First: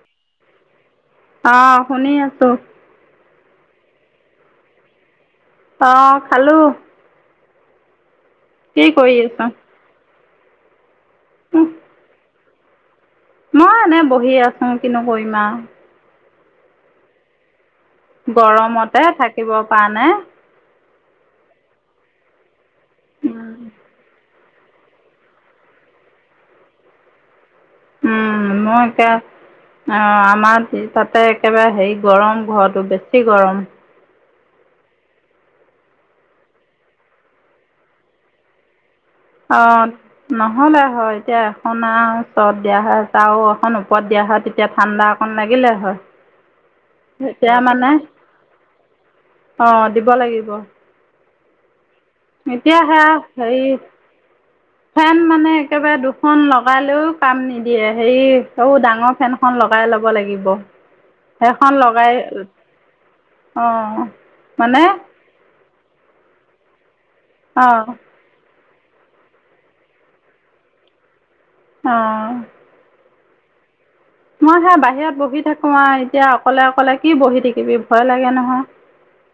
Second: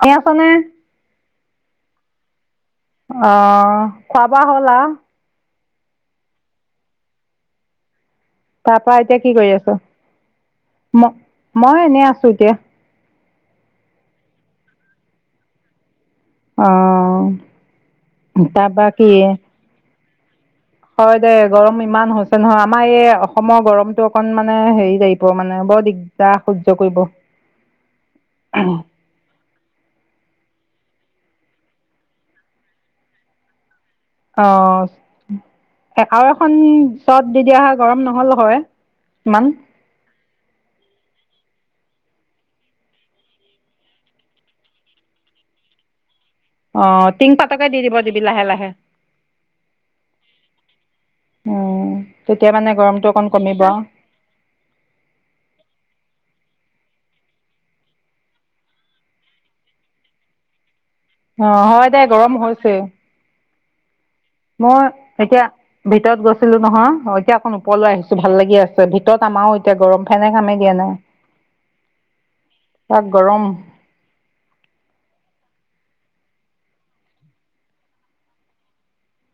শুনি আছ নে? অ', শুনি আছোঁ। অ', খোৱা বোৱা হ'ল আৰু? অ', খালোঁ। তাৰ পৰা এতিয়া কি কৰি আছ? ম-মই এনেই আছোঁ এতিয়া। মই এনে বহি আছোঁ, কিনো কৰিম আৰু। অ'। তাৰপা গৰমতে কি থাকিব পাৰা নাই। হয় দে গৰম ইমান হৈছে নহয়। আমাৰ এই অসমৰ গৰমতটো অকন মানে হেৰি টাইপ ৰ মানে বৰ দিগদাৰ সহ্য কৰিব। উম, মই এতিয়া অ', আমাৰ তাতে একেবাৰে হেৰি গৰম ঘৰটো বেছি গৰম। অ', আৰু এখন চত দি দিয়া হয়, গৰম নহ'ল হয়। ইমান অ'। নহ'লে হয়, এতিয়া এখন আৰু চৰত দিয়া হয় চা এখন ওপৰত দিয়া হয় তেতিয়া ঠাণ্ডা অকণ লাগিলে হয়। আহ, টিং এতিয়া পাতকে দি মানে দিব দিবি লাহে লাহে। অ' দিব লাগিব উম, তেতিয়া মানে এতিয়া গৰমটো সেয়া অকণ কমিব। হেৰি ফেন মানে একেবাৰে দুখন লগালেও কাম নিদিয়ে, হেৰি সৌ ডাঙৰ ফেনখন লগাই ল'ব লাগিব। অ' হয় দে, গৰম হৈছে। অ' মই এতিয়া ভিতৰত গৈছিলো নহয়, অ', এতিয়া অকন ওপৰলৈ অঁ আহিছিলোঁ। ভাল লাগি আছে ভিতৰত আমাৰও এতিয়া গৰম, ফেনে কামেই দিয়া নাই। অ'। তাত গৰম। মই সেয়া বাহিৰত বহি থাকো আৰু এতিয়া অকলে অকলে কি বহি থাকিবি ভয় লাগে নহয়।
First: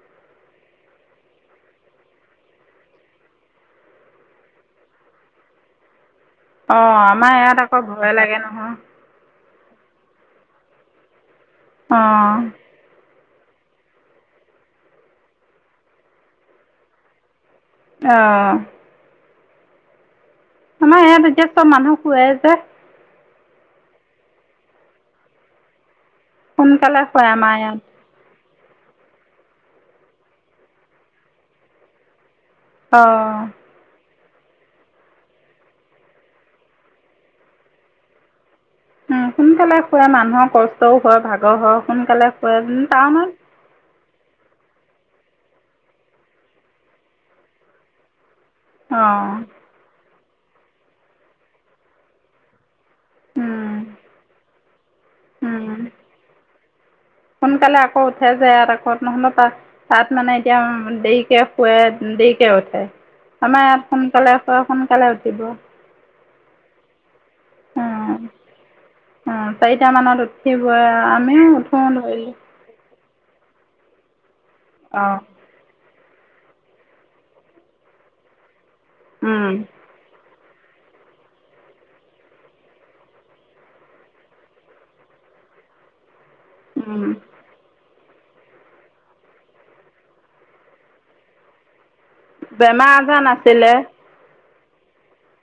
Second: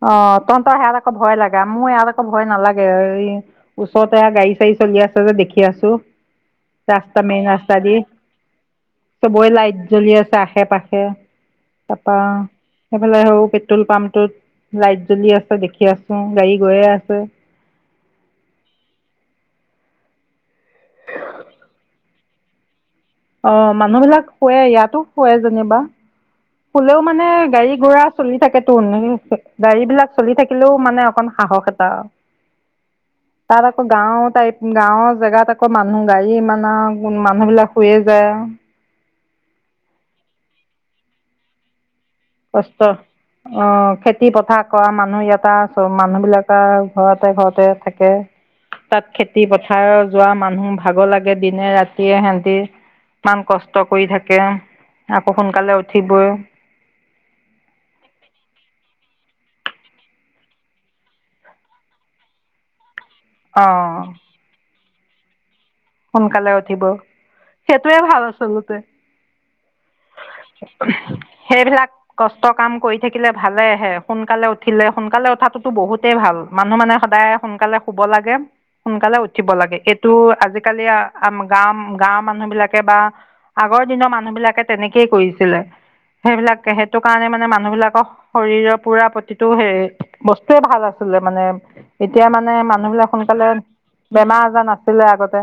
অ', তহতৰ হেয়াত আকৌ ভয় লাগে, মোৰ ইয়াত আকৌ ভয় নালাগে, এই ওচৰতে এয়া গাৰী চাৰি চলি আছে যে দেখি আছোঁ। অ', আমাৰ ইয়াত আকৌ ভয় লাগে নহয়। চবৰে লাইট জ্বলি আছে আশে পাশে, তাপা অঁ সেইফালে সৌ, পেট্ৰল পাম্পটোত লাইট জ্বলি আছে দেখি আছোঁ, গাড়ী গৈয়ে আছে। অ' আমাৰ ইয়াত এতিয়া চব মানুহ শুৱে যে। অ', মানুহ বিলাক শুৱে, ইয়াতো শুৱে যেনিবা, শুলও সোনকালে শুৱে মানে আমাৰ ইয়াত গাড়ী গৈ আ- চলি থাকেতো, [unintelligible] গাড়ী বিলাক চলি থাকিলেও মানে অকন সাহস এটা অ' তাত আকৌ গাঁৱৰ টাইপ, গাঁৱৰ জেগাত আকৌ মানুহ, গাড়ী ইমান আৰু মানুহবিলাক শুয়ে যায়। উম সোনকালে শুৱে, মানুহৰ কষ্টও হয়, ভাগৰ হয়, সোনকালে কষ্ট শুৱে টাউনত অ', খেতি পথাৰ কৰা মানুহ ইয়াতে আছোঁ, মানুহ বিলাক আৰু ঘৰতে ঘৰতে থাকে। তাত অঁ খেতি পথাৰ যোৱা, মানুহ ভাগৰ লাগে, দিনে-ৰাতিয়ে সিহেতি ইমান উম কষ্ট কৰি থাকে, আকৌ সোনকালে উম উঠিবই সোনকালে আকৌ উঠে‌ যে, ইয়াত আকৌ নহলে পাছ- তাত মানে এতিয়া উম দেৰিকে শুৱে, দেৰিকে উঠে। আমাৰ ইয়াত অঁ সোনকালে শুৱে, সোনকালে উঠিব। সোনকালে উঠিব সেইটোয়ে উম, ভাল আচলতে, উম, চাৰিটা মানত উঠিবই আমিও উঠো সেইবিলাক ধৰি কষ্ট কাম কৰি থাকিলে ভালেহে, সোনকালে উঠিলে, অঁ সোনকালে উঠাতো টো বহুতেই ভাল, মানুহ মানে সদায় সোনকালে শুব লাগে, সোনকালে উঠিব লাগে, এইটো আজি কালি গাও, গাঁৱৰ মানুহ বিলাকে বা আগৰ দিনৰ মানুহ বিলাকে তেনেকেই কৰিছিলে, সেইবিলাক সেইটো কাৰণেই মানে মানুহ বিলাকক শৰীৰৰ পুৰা প্ৰতিটো, সেই বস্তুৱে ভাল আছিলে মানে। এতিয়া মানে বেমাৰ মানুহ বিলাক আজাৰ সোনকালে, নাছিলে বেমাৰ-আজাৰ নাছিলে আগতে।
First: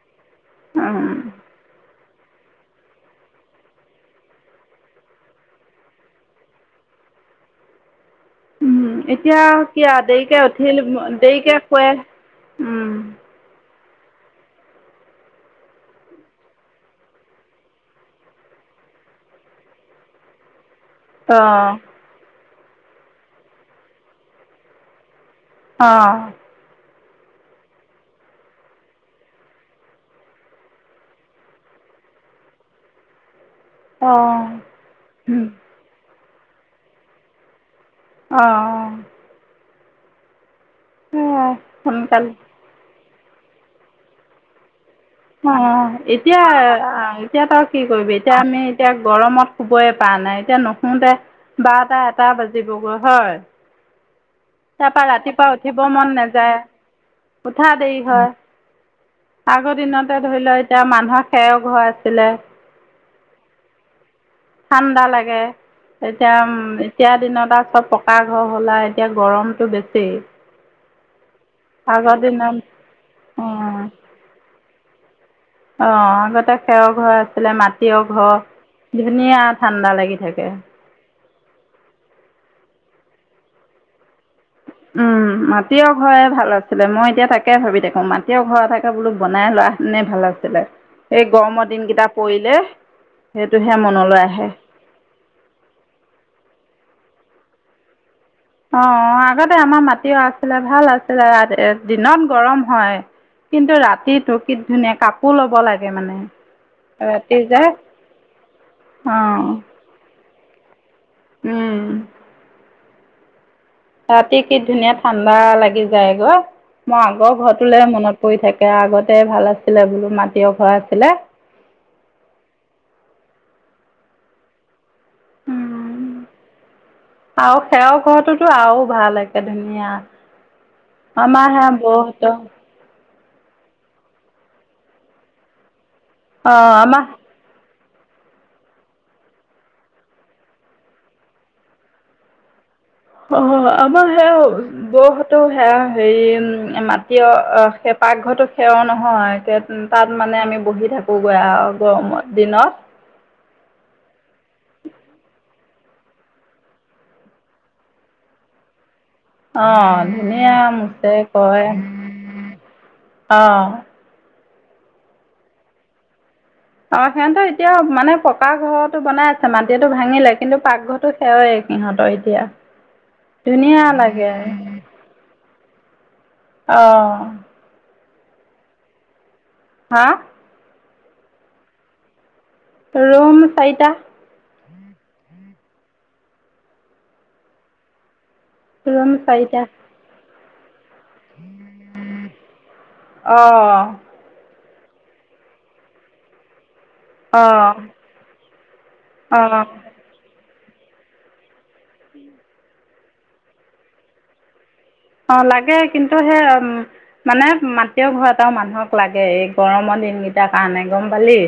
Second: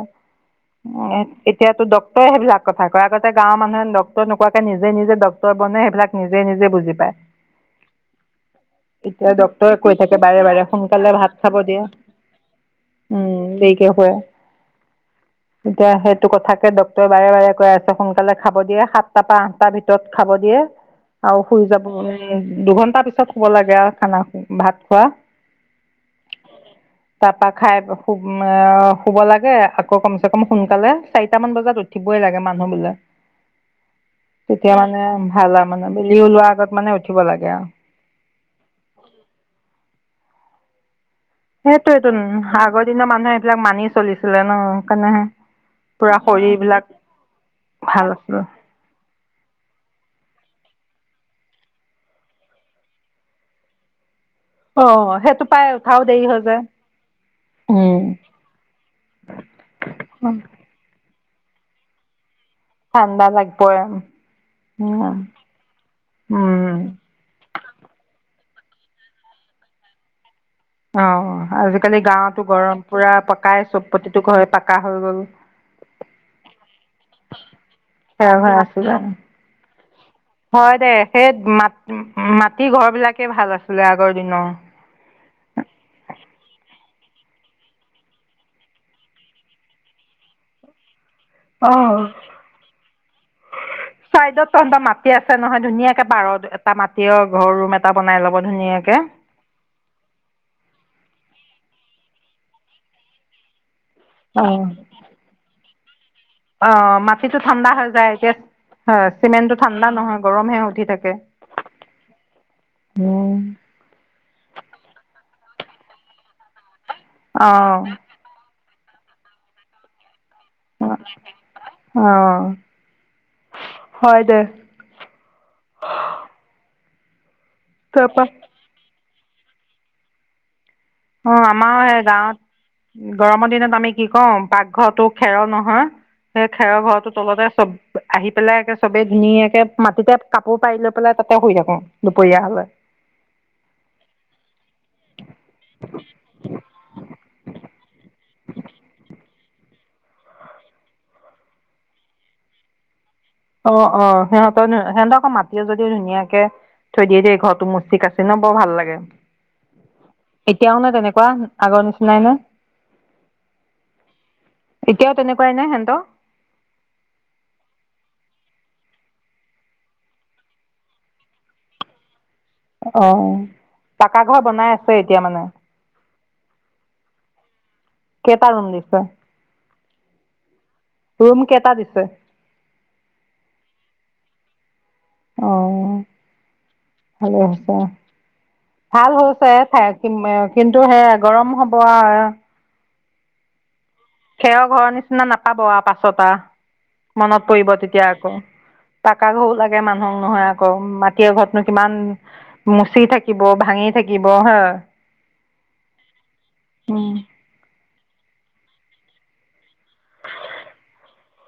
উম, এতিয়াতো ড তৰ সেইবিলাক কথা কয়, আগতে গাঁৱৰ মানুহে ডক্তৰে নোকোৱাকে, নিজে নিজে ডক্টৰ বনে, সেইবিলাক নিজে নিজে বুজি পায়। উম, এতিয়া ডক্টৰে কি কৈ আৰু থাকে, দেৰিকে বাৰে বাৰে উঠিল সোনকালে ভাত দেৰিকে খাব দিয়ে। শুৱে উম দেৰিকে শোৱে। এতিয়া সেইটো কথাকে ডক্টৰে বাৰে বাৰে কৈ আছে, সোনকালে খাব দিয়ে সাতটাৰ পৰা আঠটাৰ ভিতৰত খাব দিয়ে। [unintelligible] আৰু অঁ শুই যাব লা [unintelligible] দুঘন্টা পিছত শুব লাগে আৰু খানা, ভাত খোৱা। অ' তাপা খাই প শুব মআ, খাই শুব লাগে আকৌ কম চে কম সোনকালে, চাৰিটা মান বজাত উঠিবই লাগে মানুহ বোলে। তেতিয়া মানে ভাল আৰু মানে বেলি ওলোৱা আগত মানে উঠিব লাগে আৰু। অ [unintelligible] সেইটোৱেই টো সোনকালে আগৰ দিনৰ মানুহে এইবিলাক মানি চলিছিলে ন সেইকাৰণেহে অ পুৰা এতিয়া শৰীৰ বিলাক এতিয়া তই কি ভাল কৰিবি আছিল এতিয়া আমি এতিয়া গৰমত শুবই পৰা নাই এতিয়া নুশুতে বাৰটা এটা বাজিবগৈ হয়। অ তাৰ পৰা সেইটো ৰাতিপুৱা পাই উঠিব উঠাও মন দেৰি হৈ নাযায় যায় উঠা দেৰি উম হয়। আগৰ দিনতে ধৰি ল এতিয়া মানুহৰ খেৰৰ ঘৰ আছিলে। ঠাণ্ডা লাগিব ঠাণ্ডা লাগে এতিয়া উ উম এতিয়া দিনত আৰু চব পকা ঘৰ হ'ল আৰু এতিয়া গৰমতটো বেছি। অ আজিকালি আগৰ গাঁৱতো দিনত গৰম পোৰা পকাই অঁ চব প্ৰতিটো ঘৰ পকা হৈ গ'ল। অ আগতে খেৰৰ ঘৰ আছিলে মাটিৰ সেয়া ঘৰ হৈ আছিলে ধুনীয়া ঠাণ্ডা লাগি থাকে। হয় দে সেই মাটি ঘৰ বিলাকে ভাল আছিলে আগৰ দিনৰ। উম মাটিৰ ঘৰ ভাল আছিলে মই এতিয়া তাকে ভাবি থাকোঁ মাটিৰ ঘৰ এটাকে বোলো বনাই লোৱা হতেনে ভাল আছিল। এই গৰমৰ দিনকেইটা পৰিলে সেইটোহে মনলৈ চাইডত আহে। তহঁতৰ মাটি আছে নহয় ধুনীয়াকে পাৰত এটা মাটিৰ ঘৰ ৰুম এটা বনাই ল'ব ধুনীয়া অ অ আগতে আমাৰ মাটিও আছে ভাল আছিলে দিনত গৰম হয় কিন্তু ৰাতিটো কি ধুনীয়া কাপ কো ল'ব লাগে মানে। অ মাটিতটো ৰাতি যে ঠাণ্ডা হৈ যায় এতিয়া হয় অ চিমেণ্টটো ঠাণ্ডা নহয় গৰমহে উঠি থাকে। উম [unintelligible] ৰাতি কি ধুনীয়া ঠাণ্ডা লাগি যায়গৈ মই আগৰ অ' ঘৰটোলেহে মনত পৰি থাকে আগতে ভাল আছিলে বোলো মাত অ অ হয় দে। উম আৰু খেৰ তাৰপা ঘৰটোতো আৰু ভাল ধুনীয়া আমা অ' হে আমাৰ সেই বৌহত, গাঁৱত গৰমৰ দিনত আমি কি কওঁ পাকঘৰটো খেৰৰ নহয় সেই অ খেৰৰ আমাৰ ঘৰটো তলতে চব আহি পেলাই একে চবে ধুনীয়াকে মাটিতে কাপোৰ পাৰি লৈ পেলাই তাতে শুই থাকো দুপৰীয়া হলে। অ আমাৰ বৌহতেও সে হেৰি মাটিৰে পাকঘৰটো সেৱ নহয়। উম তাত মানে আমি বহি থাকোগৈ আৰু গৰমৰ দিনত। অ অ সিহঁতৰ সিহঁতক আকৌ মাতিও যদি ধুনীয়াকে। থৈ দিয়ে দেই ঘৰৰতটো মুচি কাঁচি ন বৰ ভাল লাগে। অ ধুনীয়া এতিয়াও নে মোচে তেনেকুৱা কয় আগৰ নিচিনাই নে। অ এতিয়াও তেনেকুৱাই নে হেনতৰ। অ সিহঁতৰ এতিয়াও মানে পকা ঘৰতো বনাই আছে মাটিয়টো ভাঙিলে কিন্তু পাকঘৰ সেৱাই সিহঁতৰ এতিয়া। অ ধুনীয়া পাকা লাগে ঘৰ বনাই আছে এতিয়া মানে। অ কেইটা ৰুম দিছে। হা ৰুম কেইটা দিছে। ৰুম চাৰিটা। অ ভালেই হৈছে। ভাল ৰুম হৈছে চাৰিটা থাই ওম কিন্তু সেয়া গৰম হ'বআৱ অঁ খেৰ ঘৰৰ নিচিনা নাপাব আৱ পাছ পা মনত পৰিব অঁ তেতিয়া আকৌ পাকা ঘও অঁ লাগে মানুহ ক নহয় আকৌ মাটিৰৰ ঘৰতনো কিমান মুচি থাকিব, ভাঙি থাকিব হা অঁ লাগে কিন্তু সেই উম মানে মা টিয়ৰ ঘৰ এটাও মানুহক লাগে এই গৰমৰ দিনকেইটাৰ কাৰণে গম পালি।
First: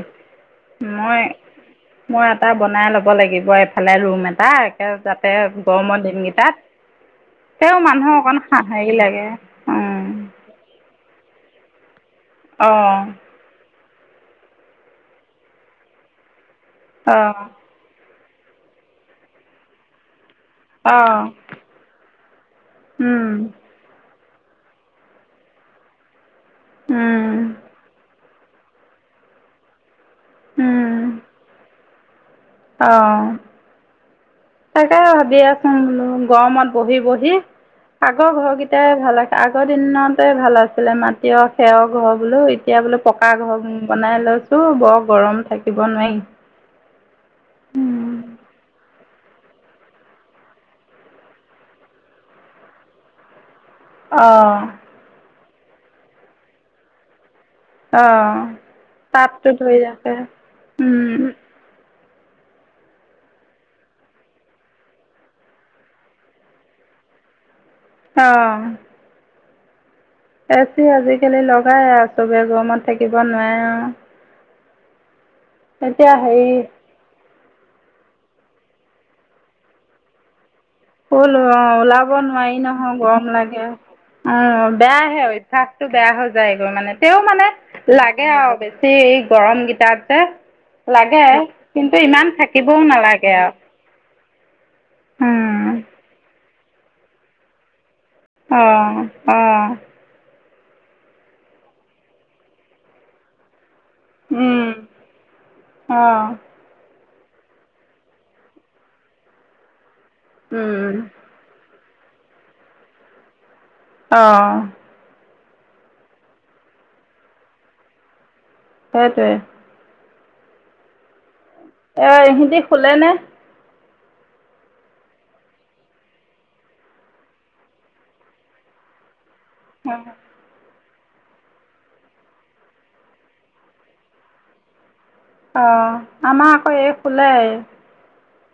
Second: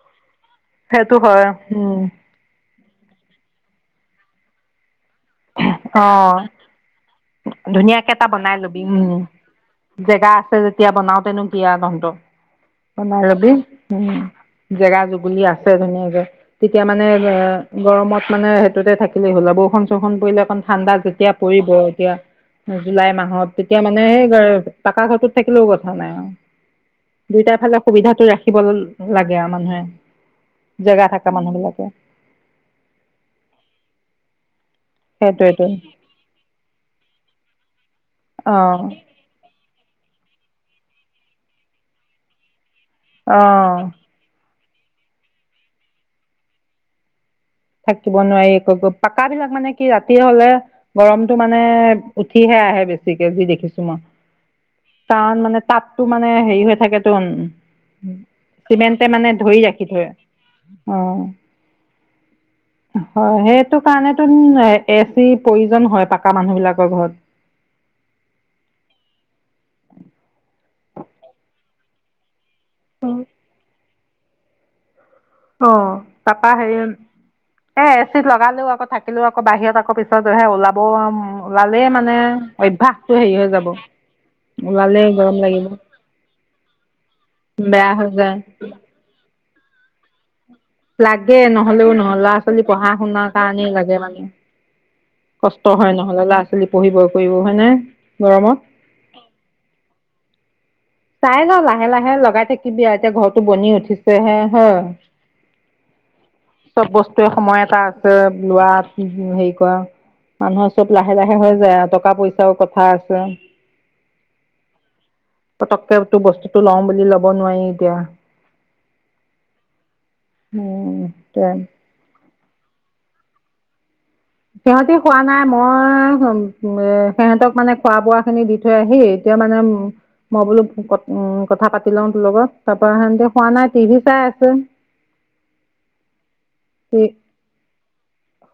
সেইটো মই হয় উম মই এটা বনাই ল'ব লাগিব এইফালে ৰুম এটা যাতে গৰমৰ অ দিনকেইটাত, তেওঁ মানুহ ধুনীয়াকে এটা অকণ বনাই লবি হেৰি উম লাগে অঁ জেগা আছে যেতিয়া বনাওতেনো কি আও জন-তন অঁ বনাই লবি উম জেগা জুগুলি আছে ধুনীয়াকে তেতিয়া মানে গৰমত মানে সেইটোতে থাকিলেই হ'ল আৰু বৰষুণ-চৰষুণ পৰিলে অকণ ঠাণ্ডা অঁ যেতিয়া পৰিব এতিয়া জুলাই মাহত তেতিয়া মানে স পাকা ঘৰটোত থাকিলেও কথা নাই আউ দুইটা ফালে সুবিধাটো ৰাখিব লাগে আৱ মানুহে জেগা থাকে মানুহ বিলাকে। অ, তাকে ভাবি সেইটোৱেটো আছোঁঙ বুলো গৰমত বহি বহি আগৰ অ ঘৰ কেইটাই ভাল আ আগৰ দিনতে ভাল আছিলে মাটিঅ খেৰ ঘৰ বোলো এতিয়া বোলো বো পকা অ ঘৰ বনাই লৈছোঁ বৰ গৰম থাকিব নোৱাই। থাকিব নোৱাৰি পাকা বিলাক মানে কি ৰাতিয হলে গৰমটো মানে উঠিহে আহে বেছিকে যি দেখিছো মই। অঁ কাৰণ মানে তাপটো মানে হেৰি হৈ থাকেটোন অ', চিমেণ্টে মানে তাপটো ধৰি ৰাখি থয়। ৰাখে অ উম, অ সেইটো কাৰণেটোন এচি প্ৰয়োজন হয় পাকা মানুহ বিলাকৰ ঘৰত অ' এ চি আজিকালি লগাই আৰু চবে গৰমত থাকিব নোৱাৰে আও অ' তাপা হেৰি এ এ চিত লগালো আকৌ থাকিলো আকৌ বাহত আকৌ পিছত হে ওলাম বম হ'ল অ ওলালে ওলাব মানে নোৱাৰি নহয় অভ্যাসটো গৰম হেৰি হৈ লাগে যাব অ', ওলালেই বেয়াহে গৰম লাগিব অভ্যাসটো বেয়া হৈ যায় গৈ মানে তে মানে বেয়া হৈ লাগে যায় আৰু বেছি গৰম গীতাতে লাগে নহ'লেও নহয় ল'ৰা-ছোৱালী থাকিবও পঢ়া শুনাৰ নালাগে আৰু কাৰণেই লাগে মানে উম কষ্ট হয় নহ'লে ল'ৰা-ছোৱালী পঢ়িব কৰিব হয় নে? অ অ চাই ল লাহে লাহে লগাই থাকিবি আউ এতিয়া ঘৰটো বনি আছে ছেহে হে উম অ চব বস্তুৱে সময় এটা আছে লোৱাত, হেৰি কৰা মানুহৰ চব উম লাহে লাহ হে হৈ যায় আৰু টকা পইচাও কথা আছে অ' পতককেটো বস্তুটো লওঁ বুলি ল'ব নোৱাৰি এতিয়া সেইটোৱে উম হেইটোৱে এ ইহেতি শুলেনে? সিহঁতি শুৱা নাই, মই সিহঁতক মানে খোৱা বোৱা খিনি দি থৈ আহি এতিয়া মানে [unintelligible] মই বোলো কথা পাতি লওঁ তোৰ লগত, তাপা সিহঁতি হোৱা নাই টিভি চাই আছে। [inaudible] অ', আমা আক এই শুলে।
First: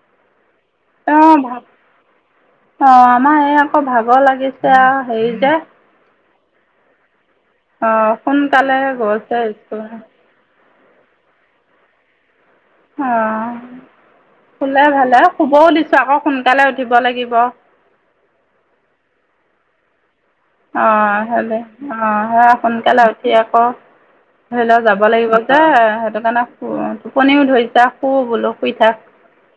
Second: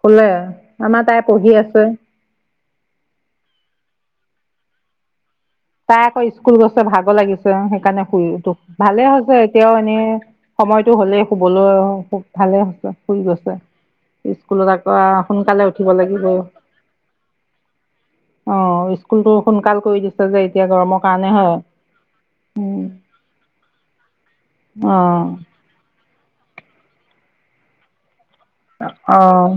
শুলে, আমাৰ অ তাই পঢ়ি ভাগ আছে। অ', আমাৰ এই আক ভাগৰ লাগিছে আও হেৰি যে। তাই আকৌ স্কুল গৈছে ভাগৰ লাগিছে, সেইকাৰণে অ', শুই সোনকালে ভালে গৈছে হৈছে এতিয়াও স্কুল এনে। সময়টো হ'লে শুবলৈ, ভালে। শুই গৈছে, অ'। স্কুলত শুলে আকৌ ভালে শুবও সোনকালে উঠিব দিছো আকৌ লাগিব। সোনকালে উঠিব লাগিব। অ', স্কুলতো সোনকাল কৰি দিছে যে এতিয়া গৰমৰ অ', কাৰণে হয়। হলে অ', সে সোনকালে উঠি আকৌ ধৰি লওঁ অ যাব লাগিব। দে সেইটো কাৰণে টোপনিও ধৰিছে, শু বোলো। শুই থাক। অ',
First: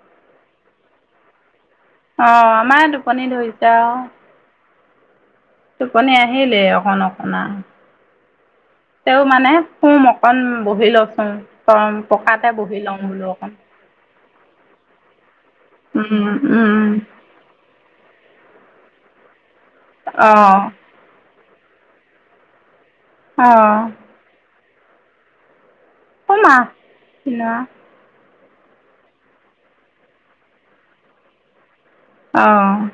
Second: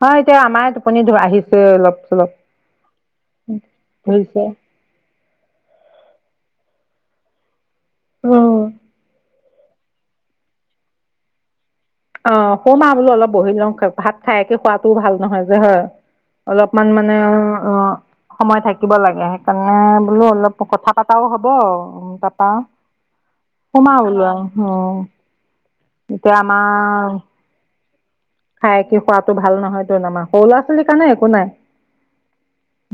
হয় এতিয়া আমাৰে টোপনি আহিছে অলপ। অ', আমাৰে টোপনি ধৰিছে আও। পিছে। টোপনি আহিলেই অকণ অকন আও, অ তেওঁ মানে। শুম অকণ বহি লওঁক চোন শুম আৰু বোলো অলপ বহি লওঁ, ভাত খায়কে শুৱাটো ভাল নহয় যে হয়। উম, উম, অলপমান মানে অ' অ'। সময় থাকিব লাগে, সেইকাৰণে বোলো অলপ অ', কথা পতাও হব তাপা। অ', শুম আও বোলো আও, উম, এতিয়া আমা চিলোৱা। খাই কি শুৱাটো ভাল নহয় টোন আমাৰ, সৰু ল'ৰা ছোৱালীৰ কাৰণে একো নাই। অ'।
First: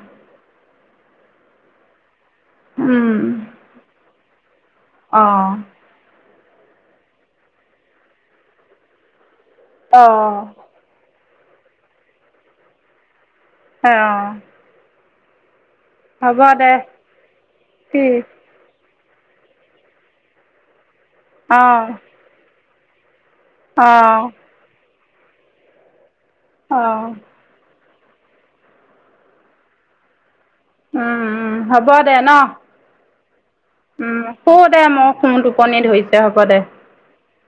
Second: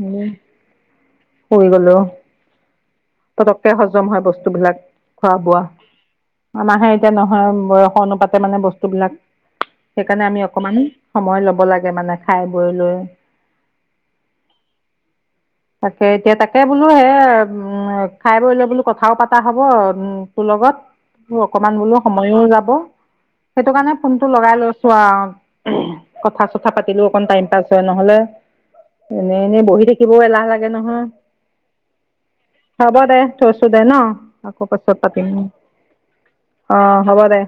শুই গলোঁ। উম। পতককে হজম হয় বস্তুবিলাক, খোৱা অঁ বোৱা। আমাহে এতিয়া নহয় বয়সৰ অনুপাতে মানে বস্তুবিলাক, সেইকাৰণে অঁ আমি অকমান সময় লব লাগে মানে খায় বৈ লৈ। অঁ। তাকে এতিয়া, হ'ব তাকে দে বোলো হে উম কি খায় বৈ লৈ বোলো। কথাও পাতা হব উম তোৰ লগত, অকমান অঁ বোলো সময়ও যাব। সেইটো কাৰণে অঁ ফোনটো লগাই লৈছো আও, কথা চথা অঁ পাতিলো অকন টাইম পাছ। নহলে এনে এনে বহি থাকি। থাকিব এলাহ লাগে নহয়, হ'ব দে ন হ'ব দে। থৈছোঁ দে ন, উম, শু আকৌ দে পাছত ময়ো পাতিম, শু টোপনি ধৰিছে হ'ব দে অ হ'ব দে।